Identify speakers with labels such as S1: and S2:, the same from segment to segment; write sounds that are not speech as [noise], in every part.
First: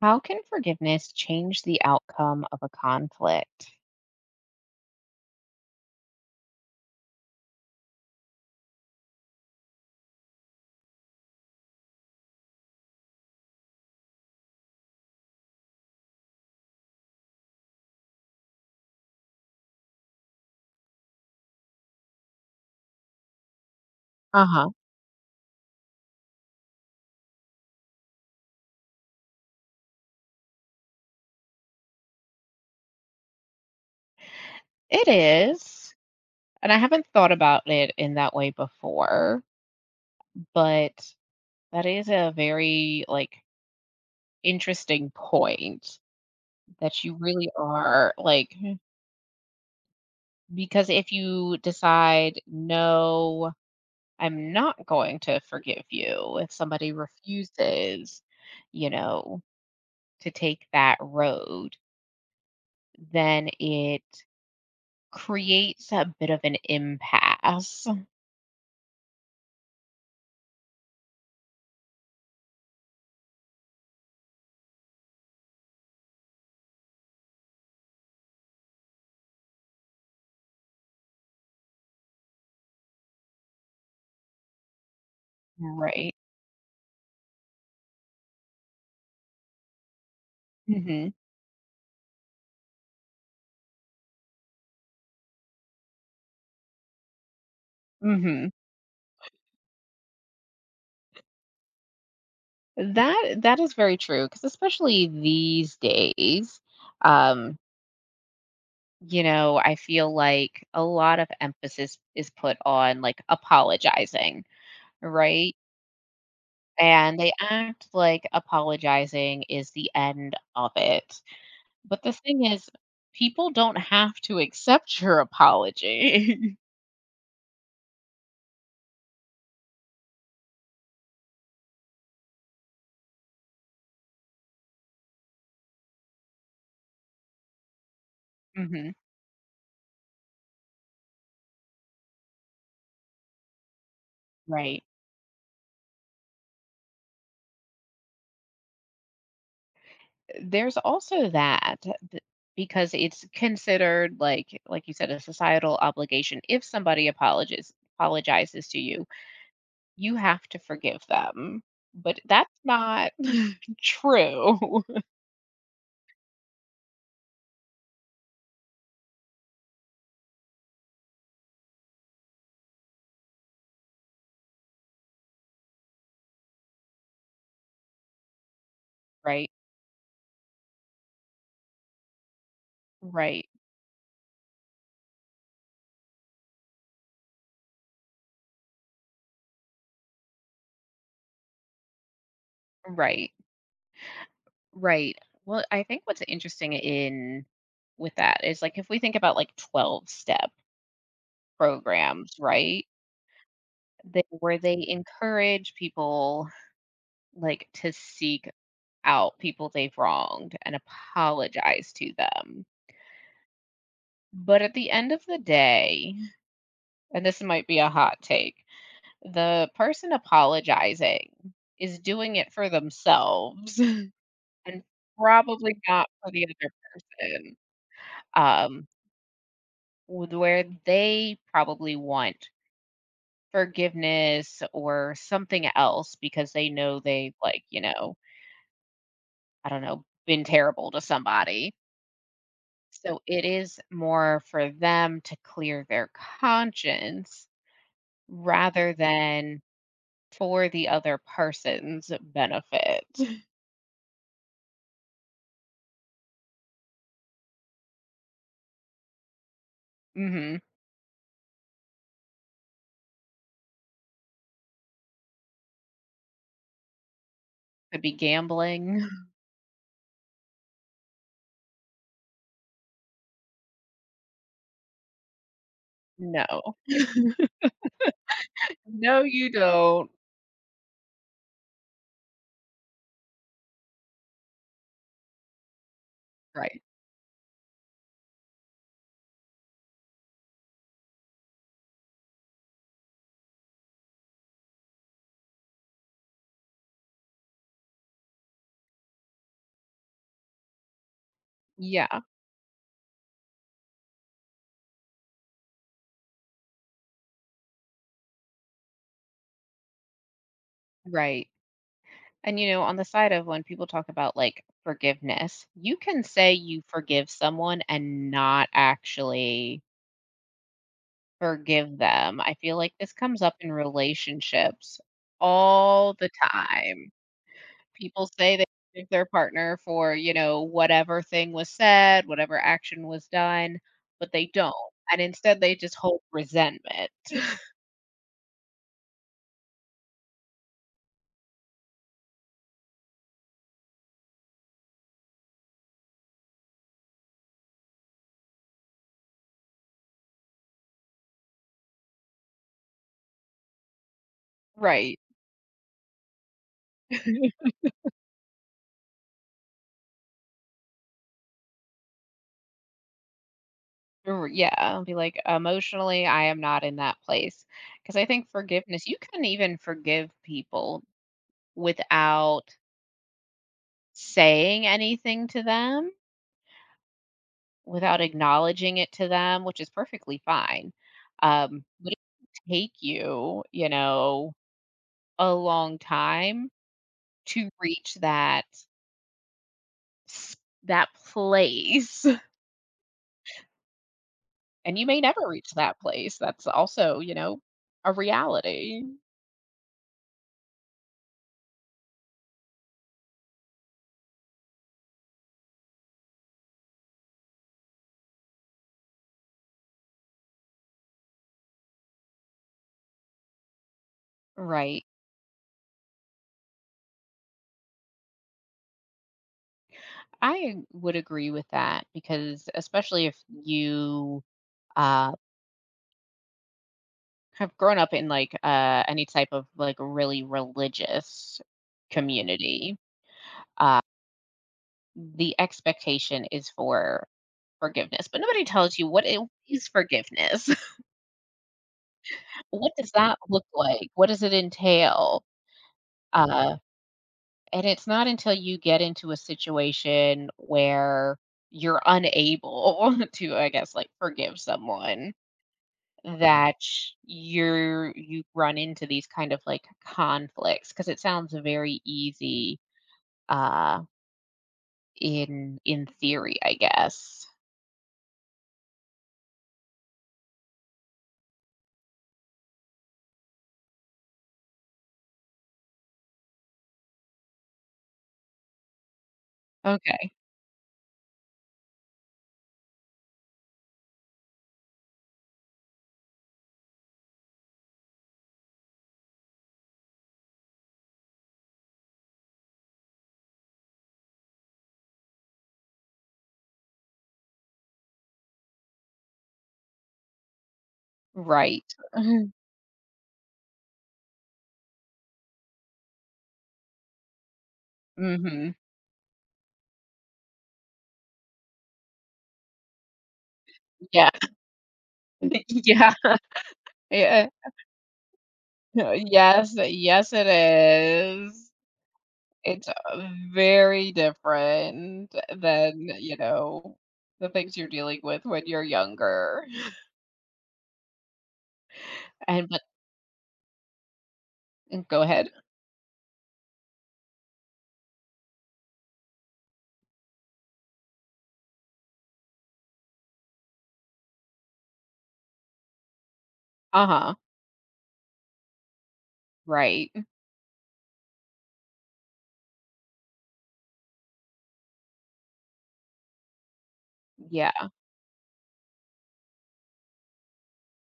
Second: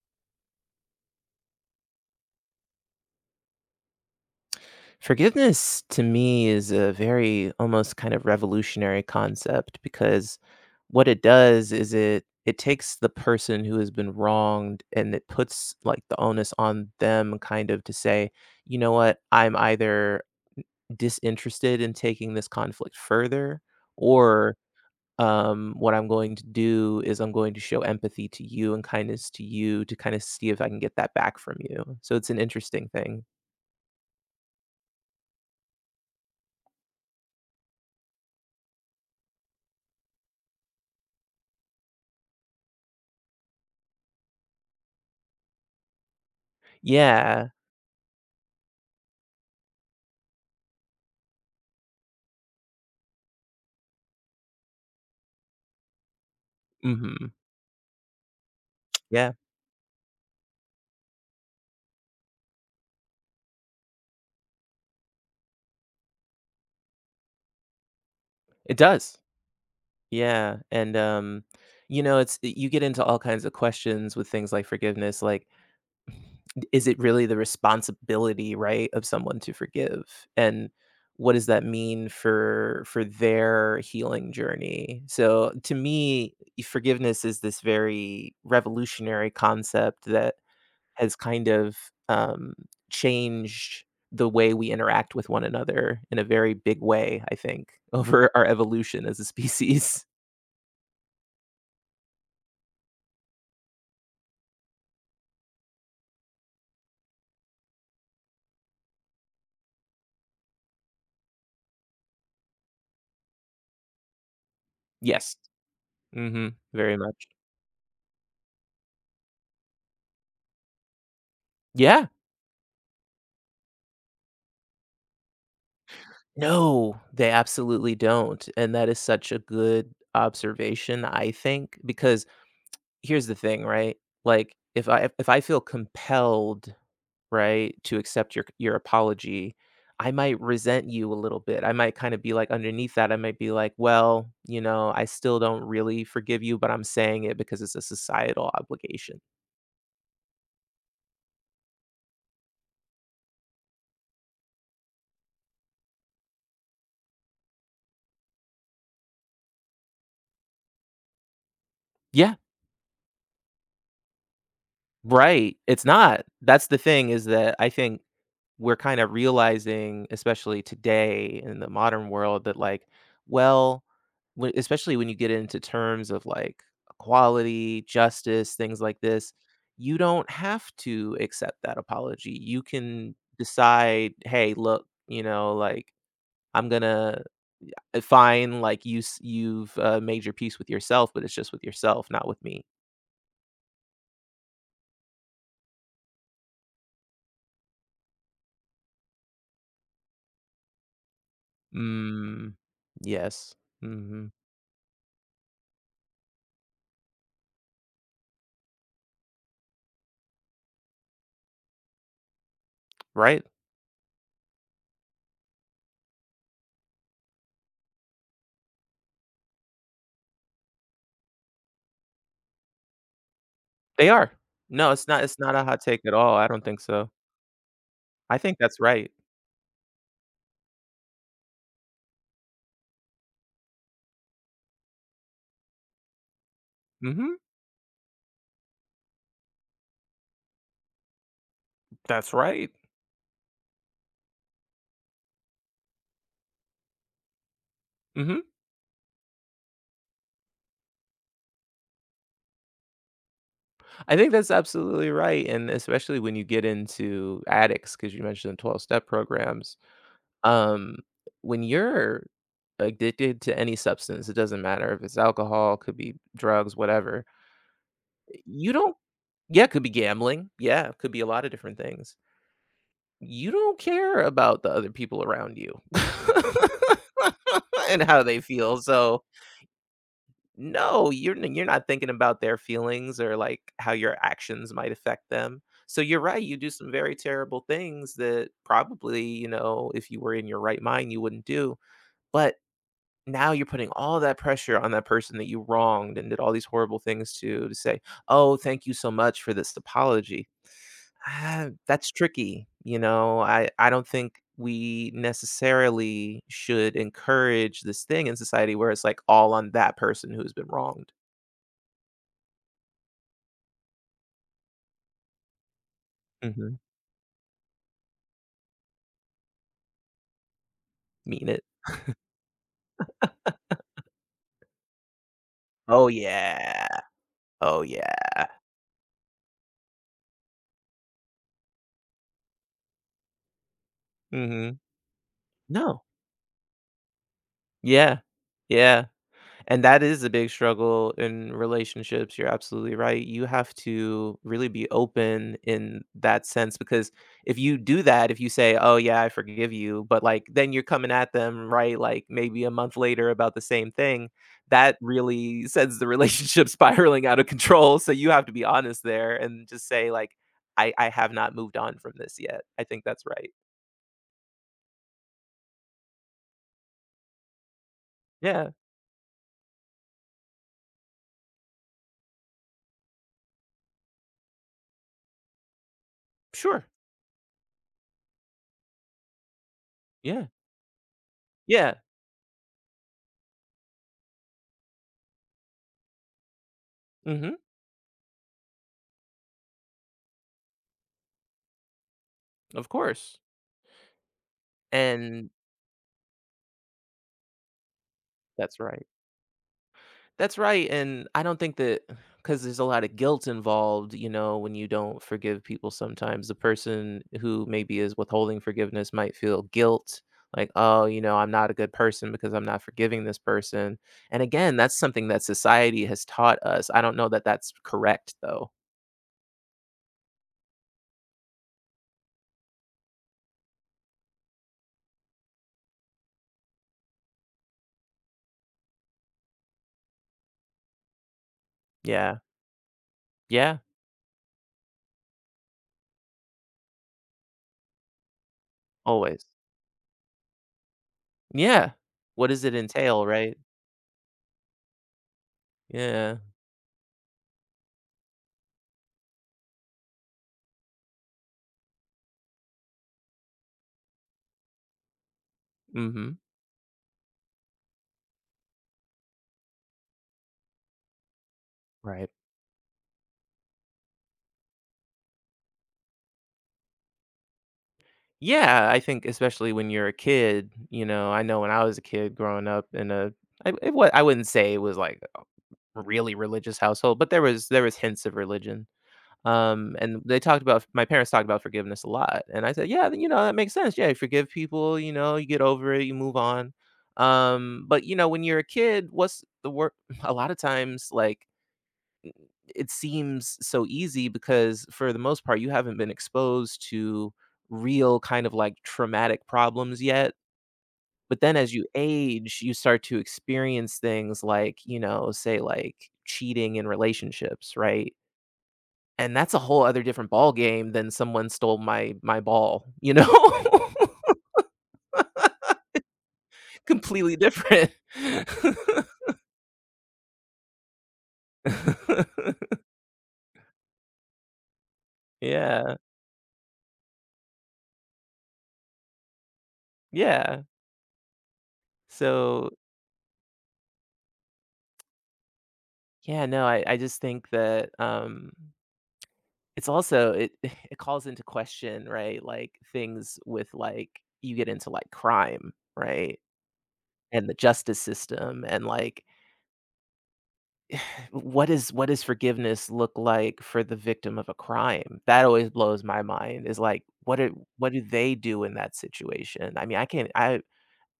S1: How can forgiveness change the outcome of a conflict?
S2: Forgiveness to me is a very almost kind of revolutionary concept because what it does is it takes the person who has been wronged and it puts like the onus on them kind of to say, you know what, I'm either disinterested in taking this conflict further
S1: Uh
S2: or
S1: huh.
S2: what I'm going to do is I'm going to show empathy to you and kindness to you to kind of see if I can get that back from you. So it's an interesting thing.
S1: It is, and I haven't thought about it in that way before, but that is a very interesting point that you
S2: Yeah.
S1: really are, like, because if you decide no, I'm not going to forgive, you if somebody
S2: Mhm.
S1: refuses, you
S2: Yeah.
S1: know, to take that road, then it creates a bit of an impasse,
S2: It does. Yeah, you know, it's you get into all kinds of questions with things like forgiveness, like, [sighs] is it really the responsibility, right, of someone to forgive? And what does that mean for their healing journey? So, to
S1: right?
S2: me, forgiveness is this very revolutionary concept that
S1: Mhm,
S2: has um, changed the way we interact with one another in a very big way, I think, [laughs] over our
S1: mhm.
S2: evolution as a species.
S1: That that is very true. Because especially these days, um, you know, I feel like a lot of emphasis is put on, like, apologizing,
S2: Yes.
S1: right?
S2: Mhm, very
S1: And
S2: much.
S1: they act like apologizing is the end of it. But
S2: Yeah.
S1: the thing is, people don't have to accept your apology. [laughs]
S2: No, they absolutely don't, and that is such a good observation, I think, because here's the thing, right? Like if I feel compelled, right, to accept your
S1: Mhm,
S2: apology, I might resent you a little bit. I might kind of be like underneath that, I might be like, well, you
S1: right.
S2: know, I still don't really forgive you, but I'm saying it because it's a societal obligation.
S1: There's also that b- because it's considered, like you said, a societal obligation. If somebody apologizes to you, you have to forgive them, but
S2: Yeah,
S1: that's not [laughs] true.
S2: right. It's not. That's the thing is that I think we're kind of realizing, especially today in the modern world, that like, well, especially when you get into terms of like equality, justice, things like this,
S1: [laughs] Right,
S2: you don't have to accept that apology. You can
S1: right,
S2: decide, hey, look, you know, like I'm gonna fine, like you've made your peace with yourself, but it's just with yourself, not with me.
S1: right, right. Well, I think what's interesting in with that is, like, if we think about like 12 step programs,
S2: Mm,
S1: right,
S2: yes.
S1: that
S2: Hmm.
S1: where they encourage people, like, to seek out people they've wronged and apologize to them.
S2: Right.
S1: But at the end of the day, and this might be a hot take, the person apologizing is doing it for themselves, [laughs]
S2: They
S1: and
S2: are. No, it's not a
S1: probably
S2: hot take
S1: not
S2: at
S1: for
S2: all,
S1: the
S2: I don't
S1: other
S2: think so.
S1: person.
S2: I think that's
S1: Um,
S2: right.
S1: with where they probably want forgiveness or something else because they know they've,
S2: Mhm.
S1: like, you know, I don't know, been terrible to somebody.
S2: That's right.
S1: So it is more for them to clear their conscience
S2: Mhm.
S1: rather than for the other person's benefit. [laughs]
S2: I think that's absolutely right, and especially when you get into addicts, because you mentioned 12-step programs.
S1: Mhm.
S2: Um, when you're addicted to any substance, it doesn't matter if it's alcohol, could be drugs, whatever,
S1: Could be
S2: you don't.
S1: gambling. [laughs]
S2: Yeah, it could be gambling. Yeah, it could be a lot of different things. You don't care about the other people around you
S1: No.
S2: [laughs] and how they feel,
S1: No,
S2: so
S1: you don't.
S2: no, you're not thinking about their feelings or, like, how your actions might affect them. So you're right, you do
S1: Right.
S2: some very terrible things that probably, you know, if you were in your right mind, you wouldn't do. But now you're putting all that pressure on that person that you wronged and did all these horrible things to say, "Oh, thank you so much for this apology." Ah,
S1: Yeah.
S2: that's tricky, you know? I don't think we necessarily should encourage this thing in society where it's, like, all on that person who's been wronged.
S1: Right. And you know, on the side of when people talk about, like, forgiveness, you can say
S2: Mhm.
S1: you forgive someone and not actually
S2: Mean it.
S1: forgive them. I feel like this comes up in relationships
S2: Oh,
S1: all the
S2: yeah.
S1: time.
S2: Oh,
S1: People
S2: yeah.
S1: say they forgive their partner for, you know, whatever thing was said, whatever action was done, but they don't,
S2: Mhm.
S1: and instead they just
S2: No.
S1: hold resentment.
S2: Yeah. Yeah. And that is a big struggle in relationships. You're absolutely right. You have to really be open in that sense because if you do that, if you say, "Oh yeah, I forgive you," but like then you're coming at them, right? Like maybe a month later about the same thing, that
S1: Right.
S2: really sends the relationship [laughs] spiraling
S1: [laughs]
S2: out of control. So you have to be honest there and just say like, "I have not moved on from this yet." I think that's right.
S1: R yeah, be like, "Emotionally, I am not in that place, because I think
S2: Yeah.
S1: forgiveness, you can even forgive people without saying anything to them,
S2: Sure.
S1: without acknowledging it to them, which is perfectly
S2: Yeah.
S1: fine.
S2: Yeah.
S1: Would it take you, you know, a long time
S2: Mhm.
S1: to reach that s that place, [laughs]
S2: Of course.
S1: and you may never
S2: And
S1: reach that place. That's also, you know, a
S2: that's
S1: reality.
S2: right. That's right, and I don't think that, because there's a lot of guilt involved, you know, when you don't forgive people sometimes. The person who maybe is withholding forgiveness might feel guilt, like, "Oh, you know, I'm not a good person because I'm not forgiving this person." And again, that's
S1: Right.
S2: something that society has taught us. I don't know that that's correct, though.
S1: I would agree with that because especially if you, uh, have grown up in, like, any type of, like, really religious
S2: Yeah.
S1: community,
S2: Yeah,
S1: uh, the expectation is for forgiveness, but nobody tells you what it
S2: always.
S1: is forgiveness. [laughs]
S2: Yeah. What does it
S1: What does
S2: entail,
S1: that
S2: right?
S1: look like? What does it entail?
S2: Yeah.
S1: Uh And it's not until you get into a situation where you're unable [laughs] to, I guess, like, forgive someone.
S2: Mhm.
S1: Mhm. That you run into these kind of like conflicts because it sounds very
S2: Right.
S1: easy, uh in theory, I guess.
S2: Yeah, I think especially when you're a kid, you know, I know when I was a kid growing up in a I wouldn't say it was like a really religious household, but there was hints of religion. And
S1: Okay.
S2: they talked about My parents talked about forgiveness a lot, and I said, "Yeah, you know, that makes sense. Yeah, you forgive people, you know, you get over it, you move on." But you know, when you're a kid, what's the word? [laughs] A lot of times, like, it seems so easy because for the most part you haven't been exposed to real kind of like traumatic problems yet, but then as
S1: Right.
S2: you
S1: [laughs]
S2: age you start to experience things like, you know, say like cheating in relationships, right?
S1: Mhm.
S2: And that's a whole other different ball game than someone stole my ball, you know?
S1: Yeah. [laughs] Yeah.
S2: [laughs] Completely
S1: Yeah.
S2: different. [laughs]
S1: [laughs] Yes. Yes, it is. It's, very different
S2: Yeah.
S1: than, you know, the things you're dealing with when you're younger.
S2: Yeah.
S1: And
S2: so
S1: but mm, go ahead.
S2: yeah no i i just think that it's also it [laughs] it calls into question, right, like, things with, like, you get into, like, crime, right,
S1: Uh-huh.
S2: and the justice system and, like,
S1: Right.
S2: [sighs] what is what does forgiveness look like for the victim of a crime? That always blows my mind is, like, what do
S1: Yeah.
S2: they do in that situation? I mean, I can't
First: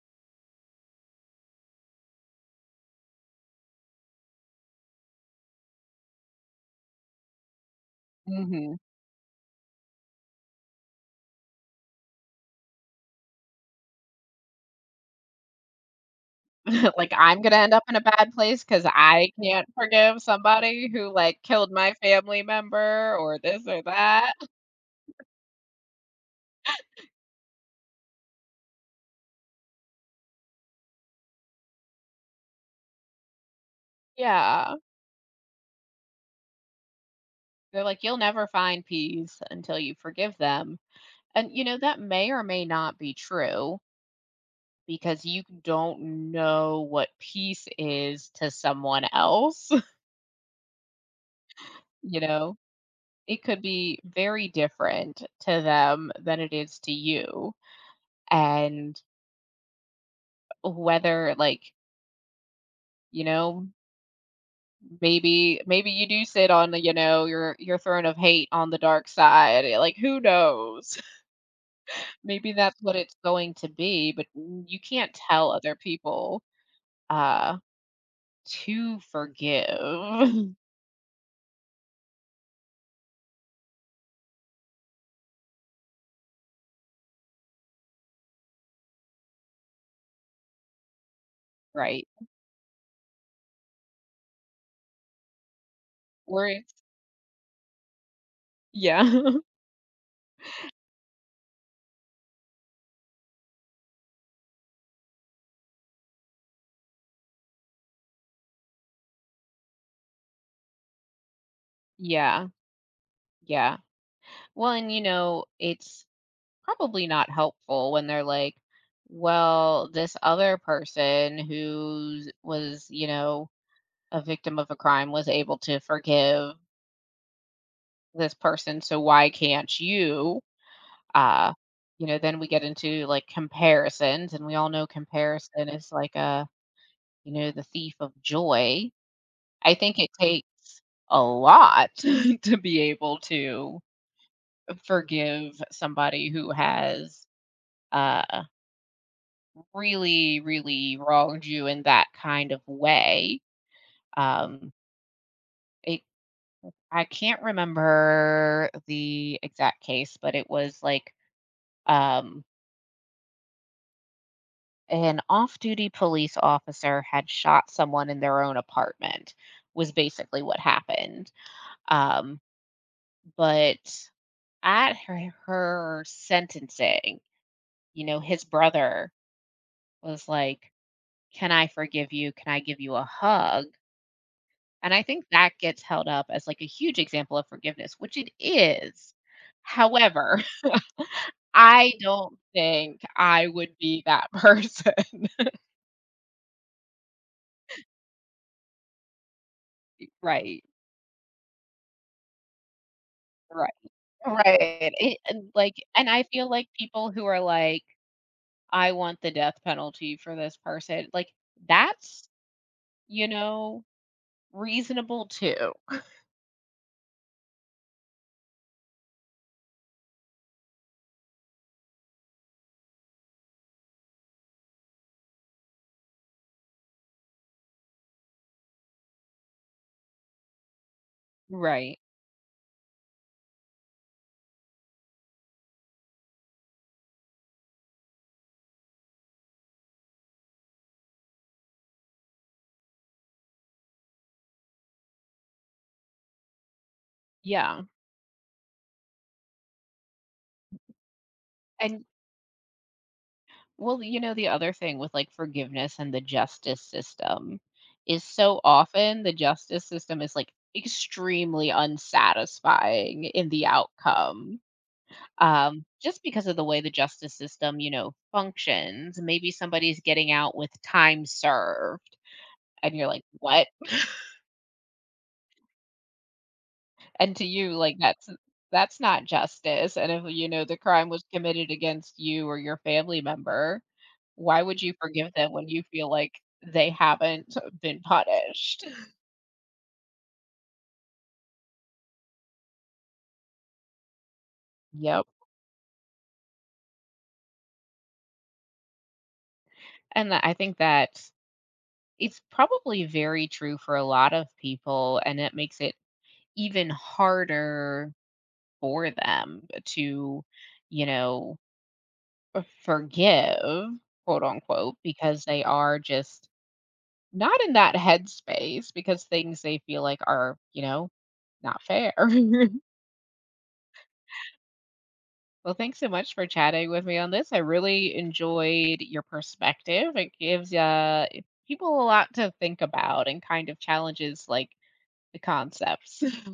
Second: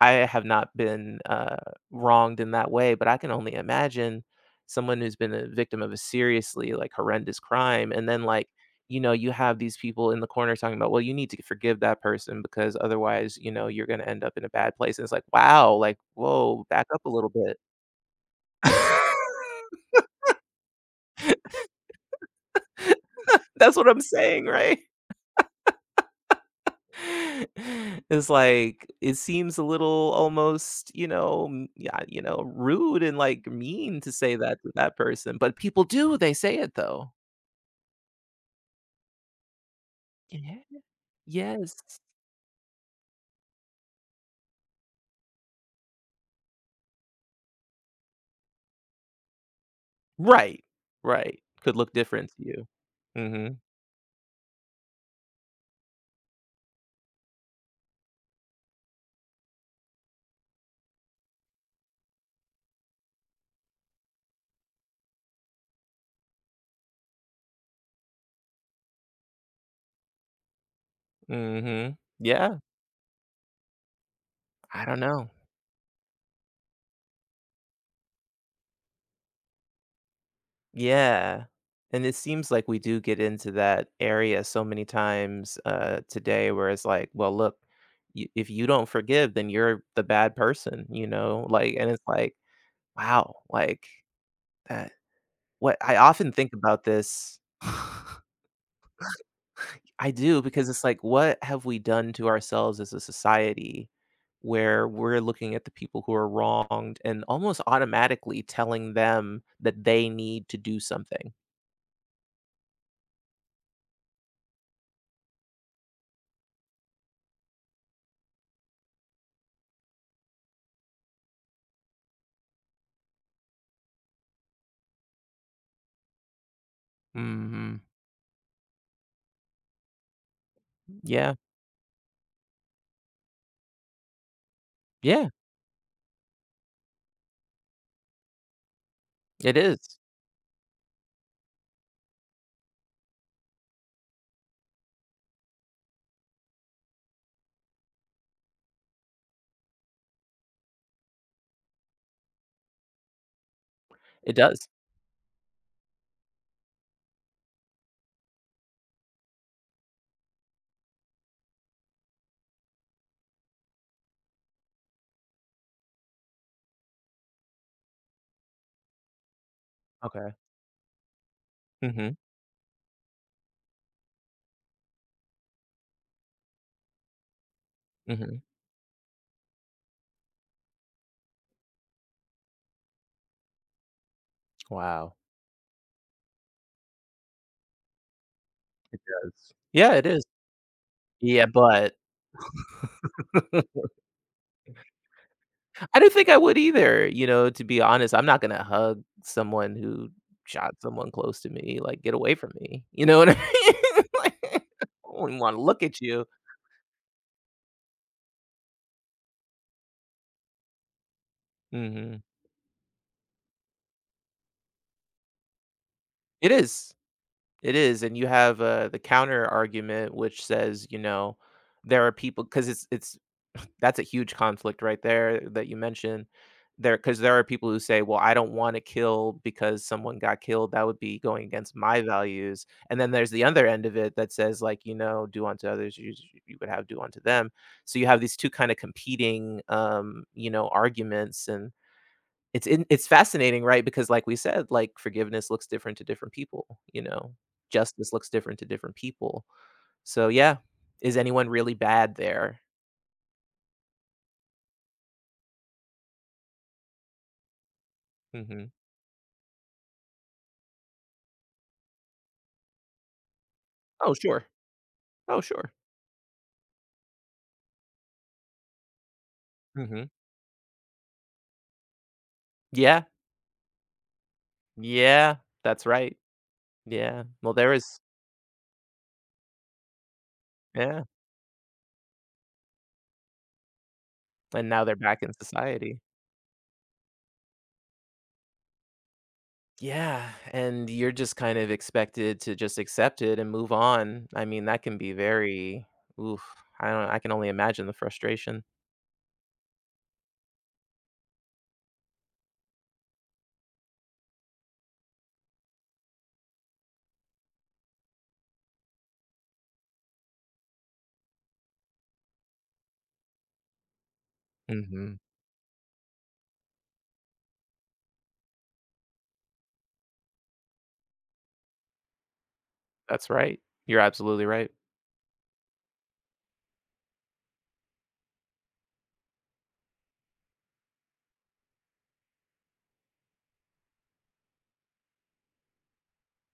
S2: I have not been, wronged in that way, but I can only imagine someone who's been a victim of a seriously, like, horrendous crime, and then, like,
S1: Mhm.
S2: you know, you have these people in the corner talking about, "Well, you need to forgive that person because otherwise, you know, you're gonna end up in a bad place," and it's like, "Wow, like, whoa, back
S1: [laughs]
S2: up a
S1: Like,
S2: little
S1: I'm
S2: bit."
S1: gonna end up in a bad place because I
S2: [laughs]
S1: can't forgive somebody who, like, killed my family member or this
S2: That's
S1: or
S2: what I'm
S1: that.
S2: saying, right? [laughs] It's like it seems a little almost, you know, m yeah, you know, rude and, like, mean to say that to
S1: Yeah.
S2: that person, but people do, they say it though.
S1: They're like, "You'll never find peace until you forgive
S2: Yeah.
S1: them." And, you
S2: Yes.
S1: know, that may or may not be true. Because you don't know what peace is to someone else, [laughs]
S2: Right. Right. Could look
S1: you
S2: different to
S1: know?
S2: you.
S1: It
S2: Mhm.
S1: could be very different to them than it is to you. And whether like, you know, maybe you do sit on the, you know, your throne of hate on the dark side. Eh, like who knows? [laughs]
S2: Mhm.
S1: Maybe
S2: Yeah.
S1: that's what it's going to be, but you
S2: I don't
S1: can't
S2: know.
S1: tell other people uh to forgive,
S2: Yeah. And it seems like we do get into that area so many times, today where it's like, "Well, look, you if you don't forgive, then you're the bad person," you know?
S1: [laughs]
S2: Like, and it's
S1: right?
S2: like, wow, like, that, what I often
S1: Or
S2: think
S1: it's,
S2: about this. [laughs]
S1: yeah. [laughs]
S2: I do, because it's like, what have we done to ourselves as a society where we're looking at the people who are wronged and almost automatically telling them that they need to do something?
S1: Yeah. Yeah. Well, and you know, it's probably not helpful when they're like, well, this other person who was, you know, a victim of a crime was able to forgive
S2: Mhm.
S1: this person, so why can't you?
S2: Yeah.
S1: Uh, you know, then we get into like comparisons, and we all know
S2: Yeah,
S1: comparison is like a, you know, the thief of joy.
S2: it
S1: I
S2: is.
S1: think it takes a lot [laughs] to be able to forgive somebody who has uh, really, really wronged you in that kind of way.
S2: It does.
S1: Um, it, I can't remember the exact case, but it was like um, an off duty police officer had shot someone in their own apartment, was
S2: Okay.
S1: basically what happened.
S2: Mhm,
S1: Um, but at her, her sentencing, you know,
S2: mhm.
S1: his brother was like, "Can I forgive you? Can I give you a hug?" And I
S2: Wow.
S1: think that gets held up as, like, a huge example of forgiveness, which it
S2: It
S1: is.
S2: does. Yeah, it is.
S1: However, [laughs]
S2: Yeah,
S1: I
S2: but
S1: don't think I would
S2: [laughs]
S1: be that person. [laughs]
S2: I don't think I would either, you know, to be honest. I'm not gonna hug someone who
S1: Right,
S2: shot someone close to me, like, "Get away from me." You know what I
S1: right,
S2: mean? [laughs] Like,
S1: right, it
S2: I do not
S1: and,
S2: wanna
S1: like,
S2: look at
S1: and I
S2: you.
S1: feel like people who are like, "I want the death penalty for this person," like,
S2: Mhm.
S1: that's, you know, reasonable too.
S2: It is. It is, and you have, the counter argument, which says, you know, there are people because it's [laughs] that's a huge conflict right there that you mentioned. There, because there are people who say, "Well, I don't wanna kill because someone got killed, that would be going against
S1: Right.
S2: my values." And then there's the other end of it that says, like, you know, "Do unto others you would have do unto them." So you have these two kinda competing, you know, arguments, and it's fascinating, right? Because like we said, like, forgiveness looks different to different people, you know?
S1: Yeah,
S2: Justice looks different to different people. So, yeah. Is anyone really
S1: and
S2: bad there?
S1: well, you know, the other thing with, like, forgiveness and the justice system is so
S2: Mhm.
S1: often the justice system is, like, extremely unsatisfying in the
S2: Oh, sure.
S1: outcome,
S2: Oh, sure.
S1: just because of the way the justice system, you know, functions. Maybe somebody's
S2: Mhm.
S1: getting out with time served, and
S2: Yeah.
S1: you're like, "What?"
S2: Yeah. That's right. Yeah.
S1: And to
S2: Well, there
S1: you, like,
S2: is
S1: that's not justice, and if, you know, the
S2: yeah.
S1: crime was committed against you or your family member, why
S2: And
S1: would
S2: now
S1: you
S2: they're back
S1: forgive
S2: in
S1: them when you
S2: society.
S1: feel like they haven't been punished?
S2: Yeah, and you're just kind of expected to just accept it and move on. I mean, that can be
S1: Yep.
S2: very oof, I don't, I can only imagine the frustration.
S1: And that, I think that it's probably very true for a lot of people, and it makes it even harder for them to, you know, forgive, quote unquote,
S2: Mhm.
S1: because they are just not in that headspace because things they feel like are, you know, not fair. [laughs]
S2: That's right. You're absolutely right.
S1: Well, thanks so much for chatting with me on this. I really enjoyed your perspective. It gives, people a lot to think about and kind of challenges like the concepts. [laughs]